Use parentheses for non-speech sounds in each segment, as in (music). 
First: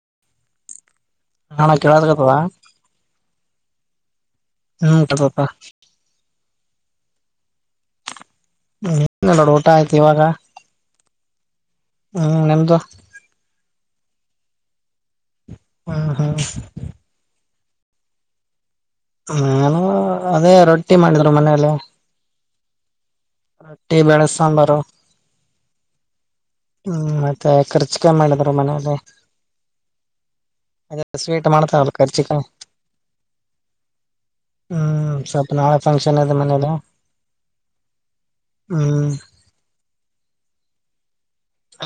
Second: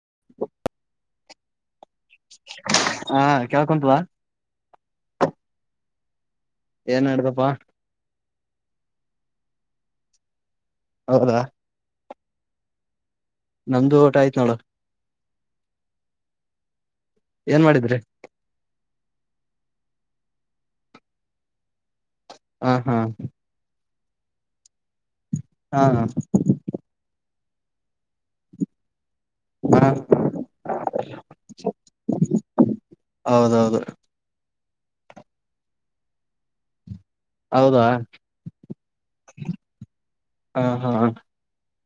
(unintelligible) ನಾಳ ಕೇಳದಕತ್ತದ. (unintelligible) ಹ್ಮ ತಗೋಪ. ಏನ್ ಹೇಳ್ಬೇಪ್ಪಾ? ನೋಡು ಊಟ ಆಯ್ತಿು ಇವಾಗ. ಹೌದ್ರಾ? ಹ್ಮ್ ನಿಮ್ದು? ನಮ್ದು ಊಟ ಆಯ್ತು ನೋಡು. ಹಾ ಹಾ ಏನ್ ಮಾಡಿದ್ರಿ ನಾನು ಅದೇ ರೊಟ್ಟಿ ಮಾಡಿದ್ರು ಮನೇಲಿ ಹ ಹಾ ಮಟ್ಟೆ ಬಳೆ ಸಂಬಾರು ಹಾ ಹಾ ಹ್ಮ್ ಮತ್ತೆ ಖರ್ಚಿಕಾಯ ಮಾಡಿದ್ರು ಮನೇೆಯಲ್ಲಿ ಹ ಅ ಸ್ಟ ಮಾಡ ತಾವಳ ಕರಿಚಿಕ ಹೌದೌದು ಹ್ಮ್ ಸ್ವಲ್ಪ ನಾಳೆ ಫಂಕ್ಷನ್ ಅದೆ ಮನೇಲಿ ಹೌದಾ ಹ್ಮ್ ಹಾ ಹಾ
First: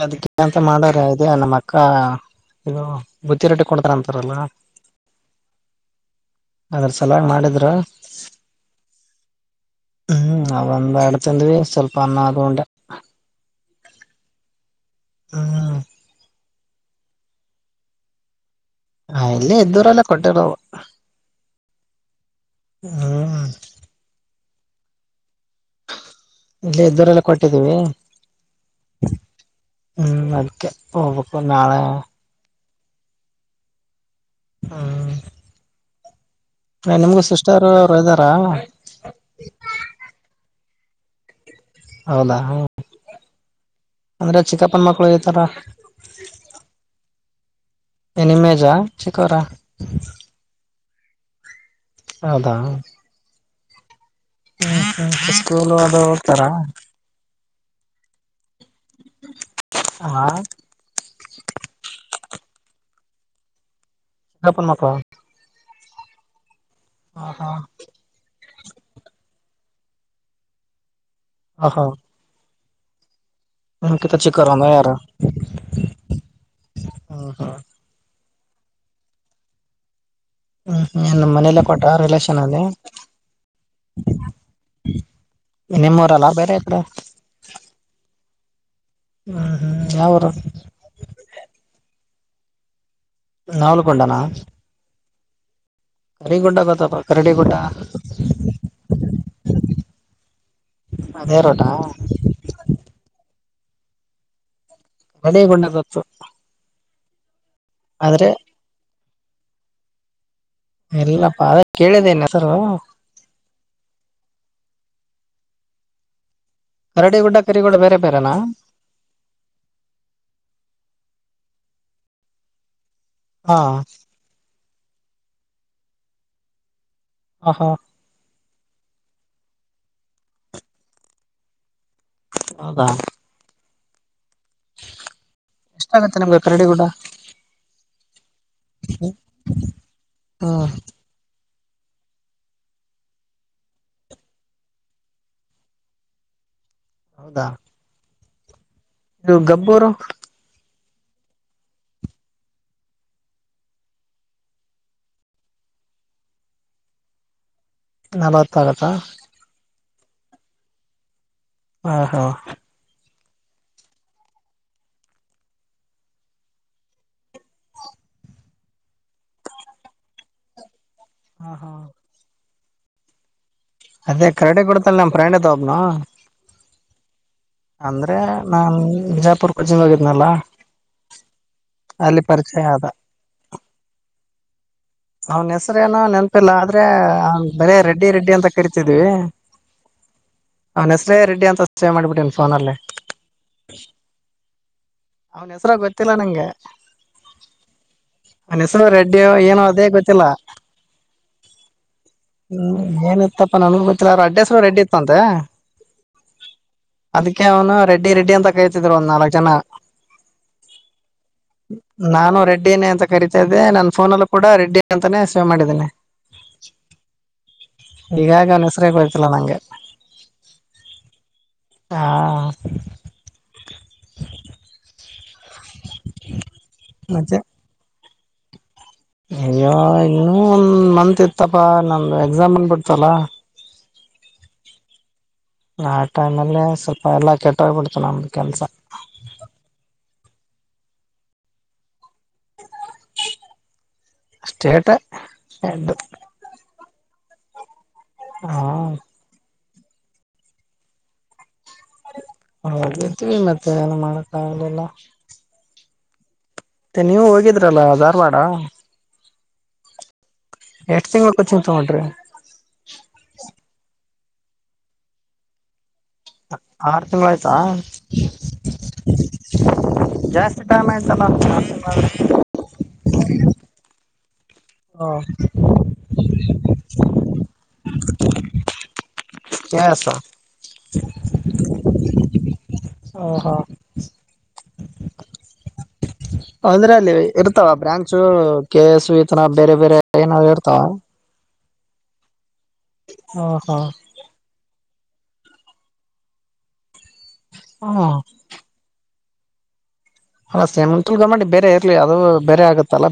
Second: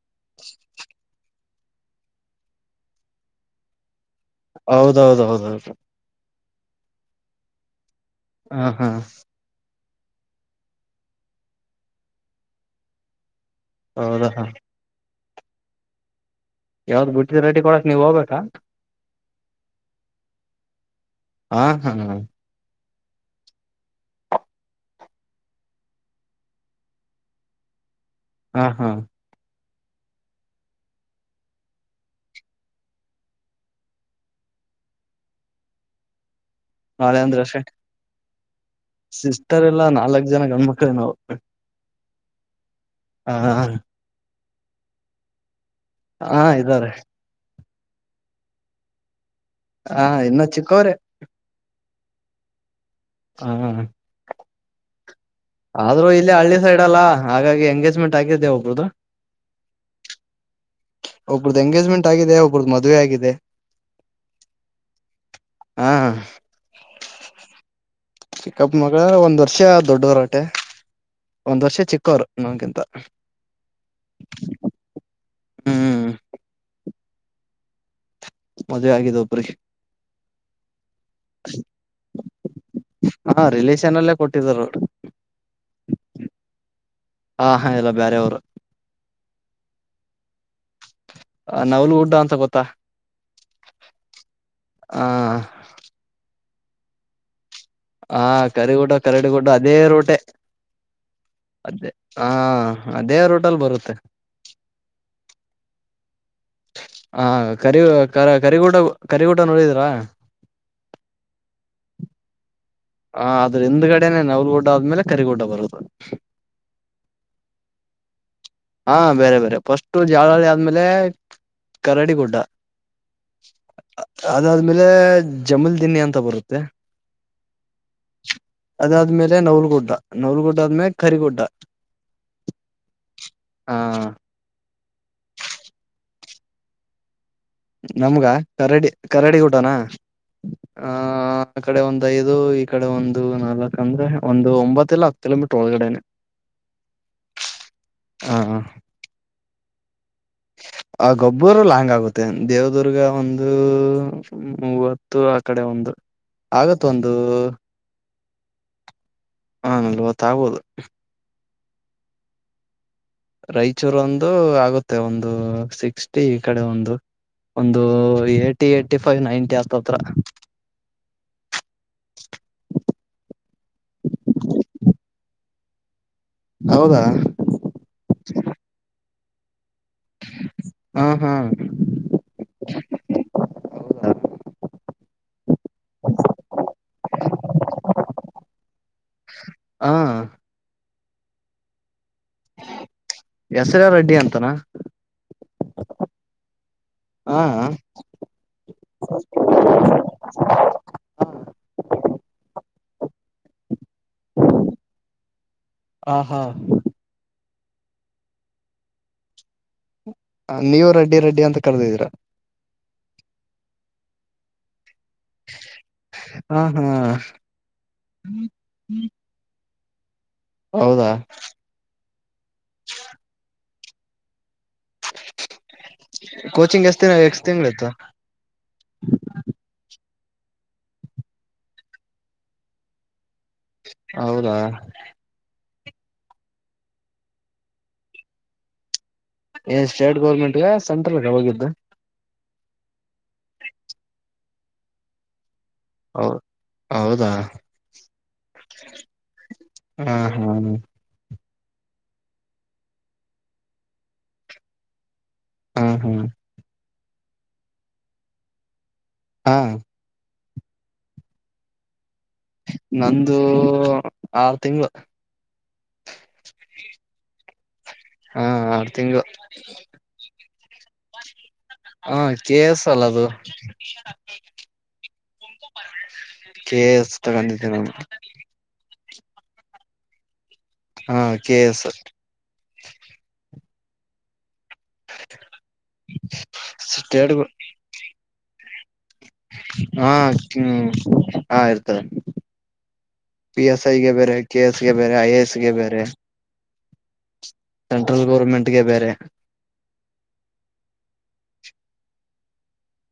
ಅದಕ್ಕೆ ಅಂತ ಮಾಡ್ರ ಅ ನಮ್ಮ ಅಕ್ಕ ಇದು ಬುತ್ತಿ ರೊಟ್ಟಿ ಕೊಡ್ತಾರಂತ ಹೌದ ಅದ್ರ ಸಲಾಗಿ ಮಾಡಿದ್ರ ಹ ಹಾ ಹ್ಮ್ ನಂದ ಬಡ್ತಂದ್ವಿ ಸ್ವಲ್ಪ ಅನ್ನ ಆದಕೊಂಡೆ ಹೌದಾ ಹಾ ಹ್ಮ ಯಾವ್ದ್ ಬಿಟ್ಟಿದ ರೆಡಿ ಕೊಡಕ್ ನೀವ್ ಹೋಗ್ಬೇಕಾ ಹ ಇಲ್ಲೇ ಇದ್ದವರೆಲ್ಲ ಕೊಟ್ಟಿರವು ಹಾ ಹಾ ಹಾ ಹಾ ಇಲ್ಲ ಎ್ದರೆಲ್ಲ ಕೊಟ್ಟಿದ್ದೀವಿ ಹಾ ಹಾ ಹ್ಮ್ ಅದಿಕ ಹಬೇಕಕ ನಾಳೆ ಹಾ ಹ ನಾಳೆ ನಿಮಗ ಅಂದ್ರೆ ಅಷ್ಟೆ ಸಿಸ್ಟರ್ ಅವರು ಇದ್ದಾರಾ ಸಿಸ್ಟರ್ ಎಲ್ಲಾ ನಾಲ್ಕ್ ಜನ ಗಣ್ಮಕ್ಳ ನಾವು ಹೌದಾ ಹ ಹಾ ಅಂದ್ರೆ ಚಿಕ್ಕಪ್ಪನ ಮಕ್ಕಳು ಈತರ ಹಾ ಇದ್ದಾರೆ ನಾಮ ಏಜ್ ಹಾ ಇನ್ನೊ ಚಿಕ್ಕವ್ರೆ ಹೌದಾ ಹ್ಮ ಹ್ಮ ಹ ಆದ್ರೂ ಇಲ್ಲಿ ಹಳ್ಳಿ ಸೈಡ್ ಅಲ್ಲಾ ಹಾಗಾಗಿ ಎಂಗೇಜ್ಮೆಂಟ್ ಆಗಿದ್ದೆ ಒಬರುದು ಹಾ ಒಬ್ರ್ದ ಮದುವೆ ಆಗಿದೆ ಎಪ್ಪನ್ ಮಾತ ಹ್ಮ ಹ ಹಾ ಹಾ ಚಿಕ್ಕಪ್ಪ ಮಗಳ ಒಂದ್ ವರ್ಷ ದೊಡ್ಡವರಟೆ ಒಂದ್ ವರ್ಷ ಚಿಕ್ಕವರು ನಮಗಿಂತ ಹ ಕೆತ್ತ ಚಿಕ್ಕ ಆ ಯಾರ ಹ್ಮ್ ಹ್ಮ ಹಾ ಮದವೆ ಆಗಿದ ಒಬ್ರಿ ಹಾ ನನ್ ಮನೇಲ್ಲೇ ಕೊಟ್ಟ ರಿಲೇಷನ್ ಅಲ್ಲಿ ಹಾ ರಿಲೇಷನ್ ಅಲ್ಲೇ ಕೊಟ್ಟಿದರು ನಿಮ್ಮವ್ರಲ್ಲ ಬೇರೆ ತ್ರ ಹಾ ಹಾ ಎಲ್ಲ ಬೇರೆಯವರು ಹ್ಮ್ ಹ್ಮ್ ಯಾವುರು ನವ್ಲುಗುಡ್ಡ ಅಂತ ಗೊತ್ತಾ ನಾವ್ಲುಕೊಂಡನಾ ಹಾ (unintelligible) ಗುಡ್ಡ ಬತ್ತಪ್ಪ ಕರಡಿ ಗುಡ್ಡ ಹಾ ಕರಿಗೂಡ ಕರಡಿಗುಡ ಅದೇ ರೋಟೆ ಅದೇ ರೋಟಾ ಅದೇ ಹಾ ಅದೇ ರೋಟಲ್ ಬರುತ್ತೆ (unintelligible) ಹಾ (unintelligible) ಆದ್ರೆ ಕರಿಗೂಟ ಕರಿಗೂಟ ನೋಡಿದಿರಾ ಎಲ್ಲಪ್ಪಾ ಅದೆ ಕೇಳಿದಿನ್ ಹೆಸರು ಹ ಆದ್ರ ಹಿಂದ್ಗಡೆನೆ ನೌಲು ಗುಡ್ಡ ಹೊದ್ಮೇಲೆ ಕರಿಗುಡ್ಡ ಬರುದು ಕರಡಿ ಗುಡ್ಡ (unintelligible) ಹಾ ಬೇರೆ ಬೇರೆ ಪಷ್ಟು (unintelligible) ಆದ್ಮೇಲೆ ಕರಾಡಿ ಗುಡ್ಡ ಹಾ (unintelligible) ಆಮೇಲೆ ಜಮೀಲ್ ದಿನ್ನಿ ಅಂತ ಬರುತ್ತೆ ಹ ಹಾ ಅದಾದ್ಮೇಲೆ ನೌಲ್ಗುಡ್ಡ ನೌಲ್ಗುಡ್ಡ ಆದ್ಮೇಲೆ ಕರಿಗುಡ್ಡ ಹೌದಾ ಹಾ ಎಷ್ಟಾಗುತ್ತೆ ನಮ್ಗೆ ಕರಡಿ ಗುಡ್ಡ ನಮ್ಗ ಕರಡಿ ಕರಡಿ ಗುಡ್ಡನಾ ಹ್ಮ್ ಆ ಆ ಕಡೆ ಒಂದ್ ಐದು ಈ ಕಡೆ ಒಂದು ನಾಲ್ಕ ಅಂದ್ರೆ ಒಂದು ಒಂಬತ್ತ ಇಲ್ಲಾ ಹತ್ತು ಕಿಲೋಮೀಟರ್ ಒಳಗಡೆನೆ (inaudible) ಹೌದಾ ಹ ಹಾ ಗಬ್ಬುರು ಆ ಗಬ್ಬುರು ಲಾಂಗ್ ಆಗುತ್ತೆ ದೇವ್ದುರ್ಗ ಒಂದು ಮೂವತ್ತು ಆ ಕಡೆ ಒಂದು ಆಗತ್ ಒಂದು ನಲ್ವತ್ತಾಗುತ್ತ ಹ ನಲ್ವತ್ತ ಆಗ್ಬೊದು ಹಾ ಹಾ ರಾಯಚೂರ ಒಂದು ಆಗುತ್ತೆ ಒಂದು ಸಿಕ್ಸ್ಟಿ ಈ ಕಡೆ ಒಂದು ಒಂದು ಏಟಿ ಏಟಿಫೈವ್ ನೈನ್ಟಿ ಅತ್ತತ್ರ ಹಾ ಹಾ ಅದೇ ಕರಡಿ ಗುಡ್ಡದಲ್ಲಿ (unintelligible) ಹೌದಾ ಅಂದ್ರೆ ನಾನ್ ಬಿಜಾಪುರ್ ಕೊಚಿಗ್ ಹೋಗಿದ್ನಲ್ಲ ಹ ಹಾ ಅಲ್ಲಿ ಪರಿಚಯ ಆದ ಅವ್ನ್ ಹೆಸರೆನೊ ನೆನಪಿಲ್ಲ ಆದ್ರೆ ಬರೆ ರೆಡ್ಡಿ ರೆಡ್ಡಿ ಅಂತ ಕರಿತಿದ್ವಿ ಹ ಅನ್ವ್ ಹೆಸ್ರೇ ರೆಡ್ಡಿ ಅಂತ ಸೇವ್ ಮಾಡ್ಬಿಟ್ಟಿನ್ ಫೋನ್ ಅಲ್ಲಿ ಹೆಸರೆ ರೆಡ್ಡಿ ಅಂತನಾ (unintelligible) ಗೊತ್ತಿಲ್ಲ ನಂಗೆ (unintelligible) ಹಾ ಹೆಸರು ರೆಡ್ಡಿ ಏನೋ ಅದೇ (unintelligible) ಹ್ಮ್ ಏನಿತ್ತಪ್ಪ ನನ್ಗ ಗೊತ್ತಿಲ್ಲ ಅವ ಅಡ್ರೆಸ್ ರೆಡಿ ಇತ್ತ್ ಅಂತೆ ಹ ಹಾ ಅದಕ್ಕೆ ಅವ್ನಾ ರೆಡ್ಡಿ ರೆಡ್ಡಿ ಅಂತ ಕೇರಿತಿದ್ರು ಒಂದ ನಾಲಕ್ ಜನ ನೀವು ರೆಡ್ಡಿ ರೆಡ್ಡಿ ಅಂತ ಕರೆದಿದೀರ ನಾನು ರೆಡ್ಡನೇ ಅಂತ ಕರಿತಾ ಇದ್ದೆ ನನ್ನ ಪೊನಲ್ಲೂ ಕೂಡ ರೆಡ್ಡಿ (unintelligible) ಅಂತಾನೇ ಸೇವ್ ಮಾಡಿದ್ದೀನಿ ಹಾ ಹಾ (unintelligible) ಅವ್ನ್ ಹೆಸ್ರೆ ಗೊತ್ತಿಲ್ಲ ನಂಗೆ ಹೌದಾ ಹಾ ಹ ಕೋಚಿಂಗ್ ಎಷ್ಟ ದಿನ ಮತ್ತೆ ಎಷ್ಟ ತಿಂಗಳ ಇತ್ತು ಅಯ್ಯೋ ಇನ್ನುೂ ಒಂದ್ ಮಂತ್ ಇತ್ತಪ್ಪ ನಂದು ಎಕ್ಸಾಮ್ ಬಂದಬಿಡ್ತಲ್ಲ. ಹೌದಾ ಆ ಟೈಮ್ಲ್ಲೇ ಸ್ವಲ್ಪ ಎಲ್ಲಾ ಕೆಟ್ಟೋಗ್ಬಿಡ್ತನ ನಮ್ದು ಕೆಲ್ಸ ಏ ಸ್ಟೇಟ್ ಗೌರ್ಮೆಂಟ್ಗ ಸೆಂಟ್ರಲ್ಗ ಹೋಗಿದ್ದು ಸ್ಟೇಟ್ ಎಡ್ಡು ಹೌದ ಹೌದಾ ಹಾ ಹ್ಮ್ ಹ್ಮ್ ಹೋಗತಿವಿ ಮತ್ತೆ ಏನು ಮಾಡಕ್ಕ ಆಗಲಿಲ್ಲ. ಹಾ ಹಾ ನೀವು ಹೋಗಿದ್ರಲ್ಲ ಧಾರವಾಡ ಹಾ ಎಷ್ಟ್ ತಿಂಗಳ ಹೊಕ್ಕತಿ ಅಂತ ಮಾಡಿರಿ ನಂದು ಆರು ತಿಂಗಳು ಆರು ತಿಂಗಳ ಆಯ್ತಾ ಹಾ ಆರು ತಿಂಗಳು ಜಾಸ್ತಿ ಜಾಸ್ತಿ ಟೈಮ್ ಆಯ್ತ್ ಅಲಾ ಹಾ ಜೆ ಎಸ್ ಅಲ್ಲ ಅದು ಹ ಕೆ ಎಸ್ ತಗೋಂದಿದ ಎಸ್ ಹಾ ಕೆ ಎಸ್ ಹ (inaudible) (inaudible) ಅಂದ್ರೆ ಅಲ್ಲಿ ಸ್ಟೇಟ್ ಇರ್ತಾಳ ಬ್ರಾಂಚು ಕೆ ಎಸ್ ಇ ನ ಬೇರೆ ಬೇರೆ ಹಾ ಏನ್ ಹೇರತಾಳ ಹಾ ಇರ್ತದೆ ಪಿ ಹಾ ಎಸ್ ಐಗೆ ಬೇರೆ ಕೆ ಎಸ್ಗೆ ಬೇ ಬೇರೆ ಐ ಎ ಎಸ್ ಗೆ ಬೇರೆ ಹ್ಮ ಸೆಂಟ್ರಲ್ ಗೋರ್ಮೆಂಟ ಗೆ ಬೇರೆ ಅಲ್ಲ ಸೆಮಂತುಲ್ಗ ಮಾಡಿ ಬೇರೆ ಇರ್ಲಿ ಅದು ಬೇರೆ ಆಗತ್ತಲ್ಲಾ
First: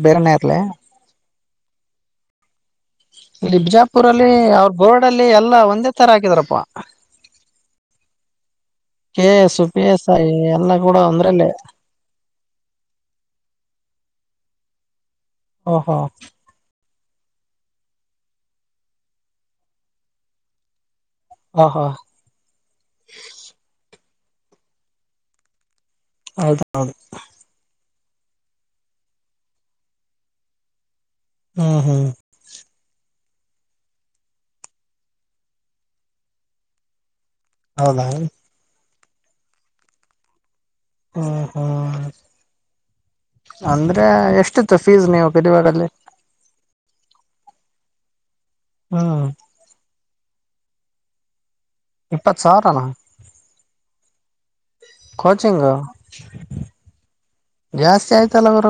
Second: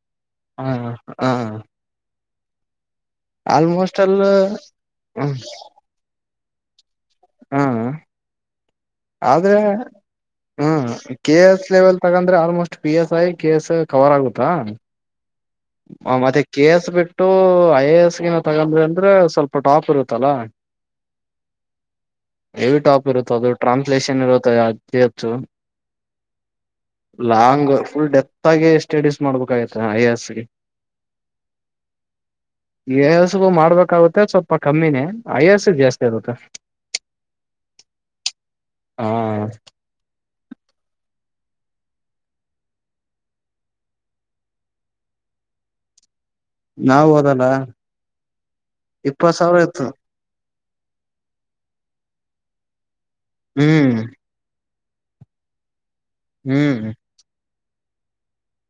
ಹಾ ಹಾ ಇಲ್ಲಿ ಅಲ್ ಬಿಜಾಪುರಲ್ಲಿ ಅವ್ರ ಬೊರ್ಡ ಅಲ್ಲಿ ಎಲ್ಲಾ ಒಂದೇ ತರ ಹಾಕಿದಾರಪ್ಪ ಹ್ಮ ಕೆಎಎಸ್ ಪಿಎಸ್ಐ ಹ್ಮ ಕೆಎ ಎಸ್ ಲೆವೆಲ್ ತಗೊಂಡ್ರೆ almost P S I ಕೆಸ್ cover ಆಗುತ್ತಾ ಓಹೋ ಮತ್ತೆ ಕೆ ಎಸ್ ಬಿಟ್ಟ ಇ ಐ ಎ ಎಸ್ ಗಿನ ತಗೊಂಡ್ರೆ ಅಂದ್ರೆ ಸ್ವಲ್ಪ ಟಾಪ್ ಇರುತ್ತಲ್ಲ. ಓಹೋ ಹೆವಿ ಟಾಪ್ ಇರುತ್ತ ಅದು ಟ್ರಾನ್ಸ್ಲೇಷನ್ ಇರುತ್ತೆ ಫಿ ಎಚ್ ಹೌದಾ ಲಾಂಗ್ ಫುಲ್ ಡೆಪ್ತ್ ಆಗಿ ಸ್ಟಡೀಸ್ ಮಾಡ್ಬೇಕಾಗಿತ ಐ ಎಸ್ಗೆ. ಹ್ಮ್ ಹ್ಮ್ ಎಐ ಎಸ್ ಗೂ ಮಾಡ್ಬೇಕಾಗುತ್ತೆ ಸ್ವಲ್ಪ ಕಮ್ಮಿನೇ ಐ ಎ ಎಸ್ ಗ ಜಾಸ್ತಿ ಆಗತ್ತೆ ಹೌದಾ ಹಾ ಹ ಹಾ ಅಂದ್ರೆ ಎಷ್ಟಿತ್ತು ಫೀಸ್ ನೀವು ಬಿದವಾರಗಲ್ಲಿ ನಾವು ಹೋದಲ್ಲ ಹ್ಮ್ ಇಪ್ಪತ್ ಸಾವಿರ ಇತ್ತು ಇಪ್ಪತ್ ಸಾವಿರನಾ ಹ್ಮ್ ಕೋಚಿಂಗ್ ಹ್ಮ್ ಜಾಸ್ತಿ ಆಯ್ತಲ್ಲ ಬರ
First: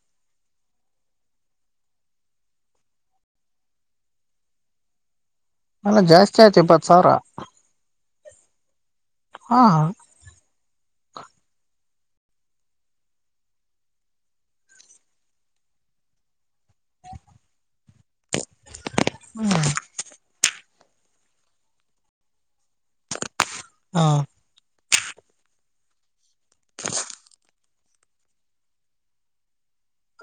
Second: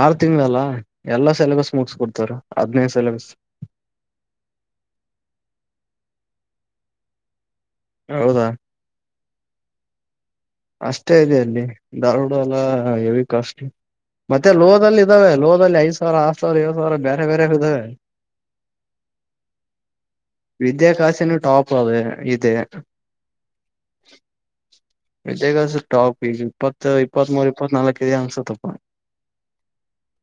ಆರ್ ತಿಂಗಗಳಲ್ಲ ಎಲ್ಲಾ ಸಿಲೆಬಸ್ ಮುಗಸ್ಕೊಡ್ತಾರ ಹದ್ನದು ಸಿಲೆಬಸ್ (inaudible) ಅಲ್ಲ ಜಾಸ್ತಿ ಆಯ್ತು ಇಪ್ಪತ್ತು ಸಾವಿರ ಹೌದಾ ಹಾ ದಾರುಡ ಅಲ್ಲ ಹೆವಿ ಕಾಸ್ಟ್ ಮತ್ತೆ ಲೋಹದಲ್ಲಿ ಇದ್ದಾವೆ ಲೋದಲ್ಲಿ ಐದ ಸಾವಿರ ಆರ್ ಸಾವರ ಏು ಸಾವಿರ ಬೇರೆ ಬೇರೆ ಇದಾವೆ ಹ್ಮ ವಿದ್ಯಾಕಾಸನುೂ ಟಾಪ್ ಅದು ಇದೆ ಹಾ ಇದಗ ಟಾಪ್ ಈ ಇಪ್ಪತ್ತು ಇಪ್ಪತ್ತ್ ಮೂೂರ್ ಇಪ್ಪತ್ತ್ನಾಾಲ್ಕ ಅಂಗಸತ್ಪ್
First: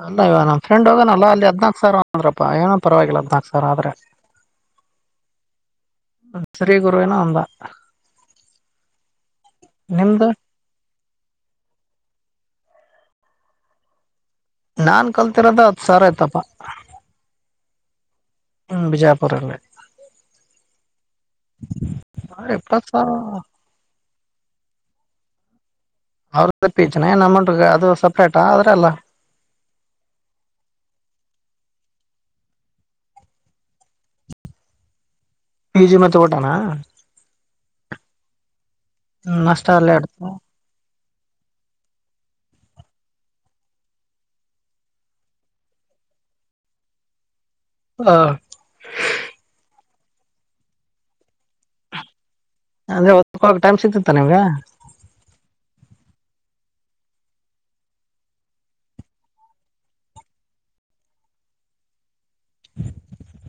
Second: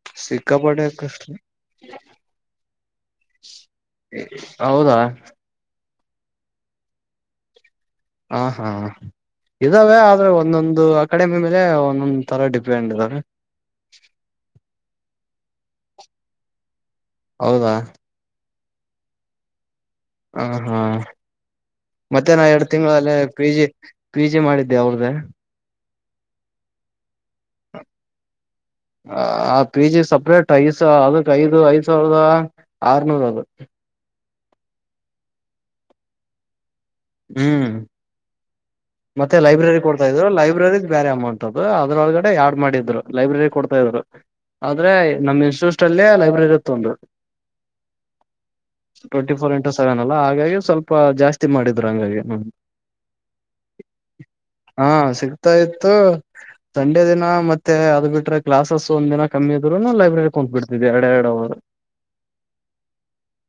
ಅಲ್ಲ ಇವ ನ ಫ್ರಂಡ್ ಹೋಗೋ ನ ಅಲ್ಲ ಅಲ್ಲಿ ಹದ್ನಾಕಕ್ ಸಾವಿರ ಅಂದ್ರಪ್ಪ ಏನ ಪರವಾಗಿಲ್ಲ ಹದ್ನಾಕ್ ಸಾವಿರ ಆದ್ರೆ ಹೌದಾ ಸರಿಯ ಗರುವವೆನ ಒಂದಾ ಹ ಹಾ ಇದಾವೆ ನಿಮ್ದು ಆದ್ರೆ ಒಂದೊಂದು ಕಡಿಮೆ ಮೇಲೆ ಒಂದೊಂದ್ ತರ ಡಿಪೆಂಡ್ ಇದ್ರ ನಾನ್ ಕಲ್ತಿರೋದ ಹತ್ ಸಾರ ಆಯ್ತಪಾ ಹೌದಾ ಹ್ಮ್ ಬಿಜಾಪುರ್ ಅಲ್ಲ ಹ ಹಾ ಮತ್ತೆ ನಾ ಅವ್ರ ಎರಡ್ ಇಪ್ಪತ್ ತಿಂಗಳಲ್ಲ ಸಾವಿರ ಪಿ ಜಿ ಪಿ ಜಿ ಮಾಡಿದ್ದೆ ಅವ್ರ್ದ ಅವ್ರ ಪೇಚ ಆ ಪಿಜಿ ಸಪ್ರೇಟ್ ಐಸ ಅದಕ್ ಐದು ಐದು ಎ ಸಾವಿರದ ಆರ್ನೂರ ಅವತ್ತು ಈಜಿ ಮ ತ ಓಟಣ ಹ್ಮ್ ಮತ್ತೆ ಹ್ಮ್ ಅಷ್ಟ ಲೈಬ್ರರಿ ಅಲ್ಲೇ ಕೊಡ್ತಾ ಇಡ್ತ ಇದ್ರು ಲೈಬ್ರರಿ ಬೇರೆ ಅಮೌಂಟ್ ಅದು ಅದ್ರೊಳಗಡೆ ಯಡ್ ಮಾಡಿದ್ರು ಲೈಬ್ರರಿ ಕೊಡ್ತಾ ಇದ್ರು ಆದ್ರೆ ನಮ್ ಇನ್ಸ್ಟಿಟ್ಯೂಟ್ ಅಲ್ಲಿ ಲೈಬ್ರರಿ ಇರುತ್ತ ಉಂದುು ಟ್ವೆಂಟಿ ಫೋರ್ ಇಂಟು ಸೆವೆನ್ ಅಲ್ಲಾ ಹಾಗಾಗಿ ಸ್ವಲ್ಪ ಜಾಸ್ತಿ ಮಾಡಿದ್ರು ಹಂಗಾಗಿ ಹ ಅ್ರ ಹಾ ಸಿಗ್ತಾ ಇತ್ತು ಸಂಡೆ ದಿನ ಮತ್ತೆ ಅದ್ ಬಿಟ್ರೆ ಕ್ಲಾಸಸ್ ಒಂದ್ ದಿನ ಕಮ್ಮಿ ಇದ್ರು ಲೈಬ್ರರಿ ಕುತ್ ಬಿಡ್ತಿದ್ ಎರಡೆ ಎರಡು ಹೌ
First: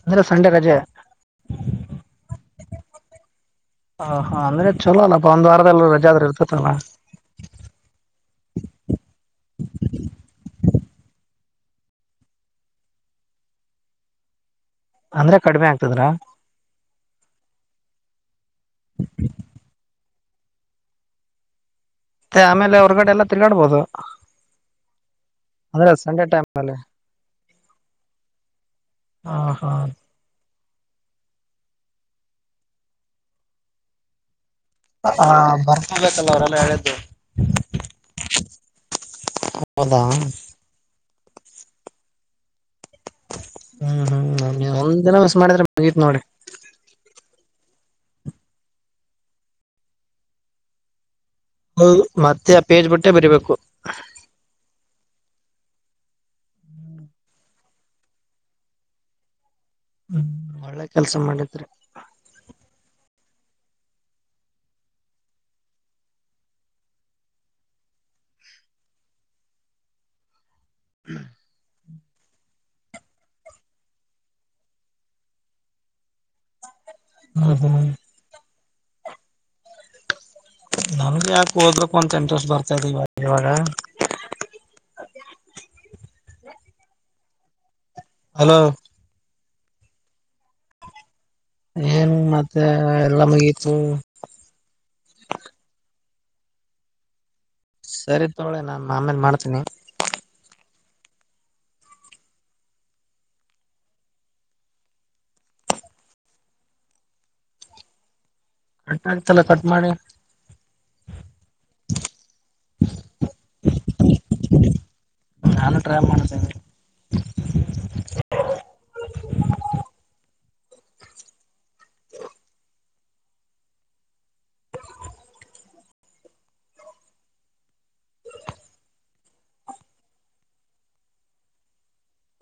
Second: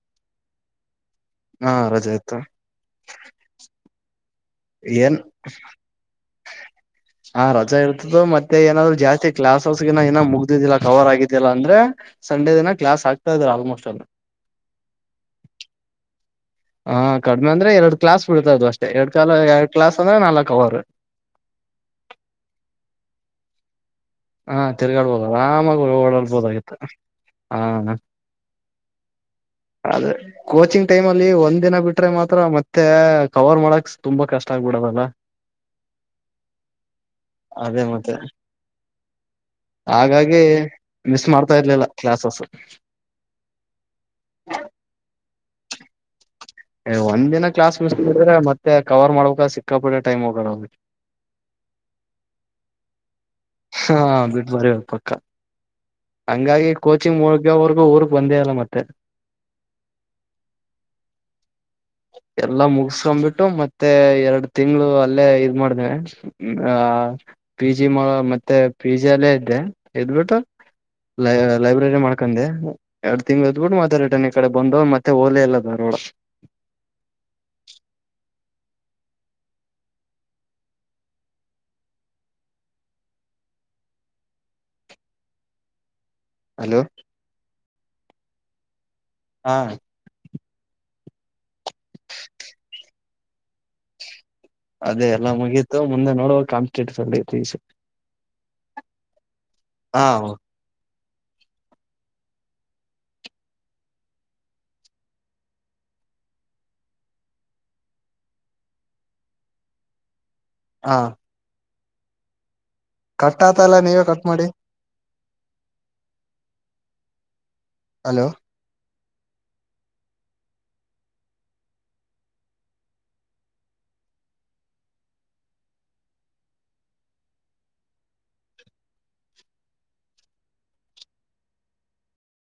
ಅಂದಲ್ಲ ಸಂಡೆ ರಜೆ ಹಾ ರಜೆ ಆಯ್ತು ಅಂದೆ ಚಲೋಲ್ಲಾ ಒಂದ ವಾರದಲ್ಲಿ ರಜಾದ್ರ ಇರ್ತ ಹಾ ರಜಾ ಇರ್ತದು ಮತ್ತೆ ಏನಾದ್ರು ಜಾಸ್ತಿ ಕ್ಲಾಸ್ ಹೌಸ್ಗೆ ಏನ ಮುಗ್ದಿದ್ದಿಲ್ಲ ಕವರ್ ಆಗಿದ್ಯಲ್ಲ ಅಂದ್ರೆ ಸಂಡೆ ದಿನ ಕ್ಲಾಸ್ ಆಕ್ತಾ ಇದಾರೆ ಆಲ್ಮೋಸ್ಟ್ ಅಲ್ಲಿ ಅಂದ್ರೆ ಕಡಿಮೆ ಆಗ್ತದ್ರಾ ಹಾ ಕಡಿಮೆ ಅಂದ್ರೆ ಎರಡ್ ಕ್ಲಾಸ್ ಬಿಡ್ತ ಅದು ಅಷ್ಟ ಎರಡ್ ಕಾಲ ಎರಡ್ ಕ್ಲಾಸ್ ದ ನಲ್ಲಾ ಕ ಅವಾರ ಮತ್ತೆ ಆಮೇಲೆ ಹೊರ್ಗಡೆ ಎಲ್ಲಾ ತಿರ್ಗಾಡ್ಬೋದು ಹಾ ತಿರ್ಗಾಳ್ಬೋದು ಆರಾಮಾಗಿ ಅಂದ್ರೆ ಸಂಡೆ ಓಡಲ್ಬೋದ ಟೈಮ್ ಆಯ್ತ ಅಲ್ಲಿ ಹಾ ಹ ಹಾ ಕೋಚಿಂಗ್ ಟೈಮ ಅಲ್ಲಿ ಒಂದ್ ದಿನ ಬಿಟ್ರೆ ಮಾತ್ರ ಮತ್ತೆ ಕವರ್ ಮಾಡಕ್ ತುಂಬಾ ಕಷ್ಟ ಇಷ್ಟಬಿಡದಲ್ಲ ಬರ್ಕೋಬೇಕಲ್ಲ ಅವರೆಲ್ಲ ಹೇಳಿದ್ದು ಅದೇ ಮತ್ತೆ ಹೌದಾ ಹಾಗಾಗಿ ಮಿಸ್ ಮಾಡ್ತಾರ್ಲಿಲ್ಲ ಕ್ಲಾಸಸ್ ಹ್ಮ್ ಹ್ಮ್ ಒಂದು ದಿನ ಮಿಸ್ ಮಾಡಿದ್ರ ಮುಗತ್ ನೋಡಿ ಒಂದ್ ದಿನ ಕ್ಲಾಸ್ ಮಿಸ್ ಮಾಡಿದ್ರೆ ಮತ್ತೆ ಕವರ್ ಮಾಡ್ಬೇಕ ಸಿಕ್ಕಾ ಬಿ್ರೆ ಟೈಮ್ ಹೋಗೋಣ ಅವಿಗೆ ಅವು ಮತ್ತೆ ಪೇಜ್ ಬಿಟ್ಟ ಹಾ ಬಿಟ್ಟ ಬರಬೇಕು ಕ----ಹಂಗಾಗಿ ಕೋಚಿಂಗ್ ಮುಳಗ್ಯವರ್ಗೂ ಊರ್ಕ್ ಬಂದೇ ಅಲ್ಲ ಮತ್ತೆ ಹ್ಮ್ ಒಳ್ಳೆ ಕೆಲ್ಸ ಮಾಡಿದ್ರರಿ (inaudible) ಎಲ್ಲಾ ಮುಗಸ್ಕೊಂಡ್ಬಿಟ್ಟು ಮತ್ತೆ ಎರಡು ತಿಂಗಳು ಅಲ್ಲೇ ಇದ ಮಾಡ್ದೇವೆ ಹಾ ಪಿ ಜಿ ಮಾಡ ಮತ್ತೆ ಪಿ ಜಿ ಅಲ್ಲೇ ಇದ್ದೆ ಇದದ್ಬಿಟ್ಟು ಲ ಲೈಬ್ರರಿ ಮಾಡಕ ಹಾಕಂದೆ ಎರಡ್ ತಿಂಗ್ ಇದದ್ಬಿಟ್ಟು ಮಾತಾಡಿಟ್ಟನ್ ಈ ಕಡೆ ಬಂದೋ ಮತ್ತೆ ಓಲೆ ಎಲ್ಲ ದಾರವಾಡ ಹ್ಮ ಹ್ಮ ನನ್ಗೆ ಯಾಕೆ ಹೋದ್ರಕ್ ಒಂತ ಇಂಟ್ರೆಸ್ಟ್ ಬರ್ತಾದೆ ಇವಾಗ ಇವಾಗ ಹಲೋ ಹಲೋ ಹಾ ಏನ್ ಮತ್ತೆ ಎಲ್ಲ ಮಗತು ಅದೇ ಎಲ್ಲ ಮುಗೀತು ಮುಂದೆ ನೋಡುವ ಕಮ್ಟೆಟೀವ್ ಪಿಯುಸಿ ಸರಿ ತೊಳೆ ನಾ ಆಮೇಲೆ ಮಾಡ್ತೀನಿ ಹ ಕಟ್ ಆಗ್ತಲ್ಲ ಕಟ್ ಮಾಡಿ ಹಾ ಕಟ್ ಆತಲ್ಲ ನೀವೇ ಕಟ್ ಮಾಡಿ ನಾನು ಟ್ರೈ ಮಾಡತೇನೆ (unintelligible) ಹಲೋ (inaudible)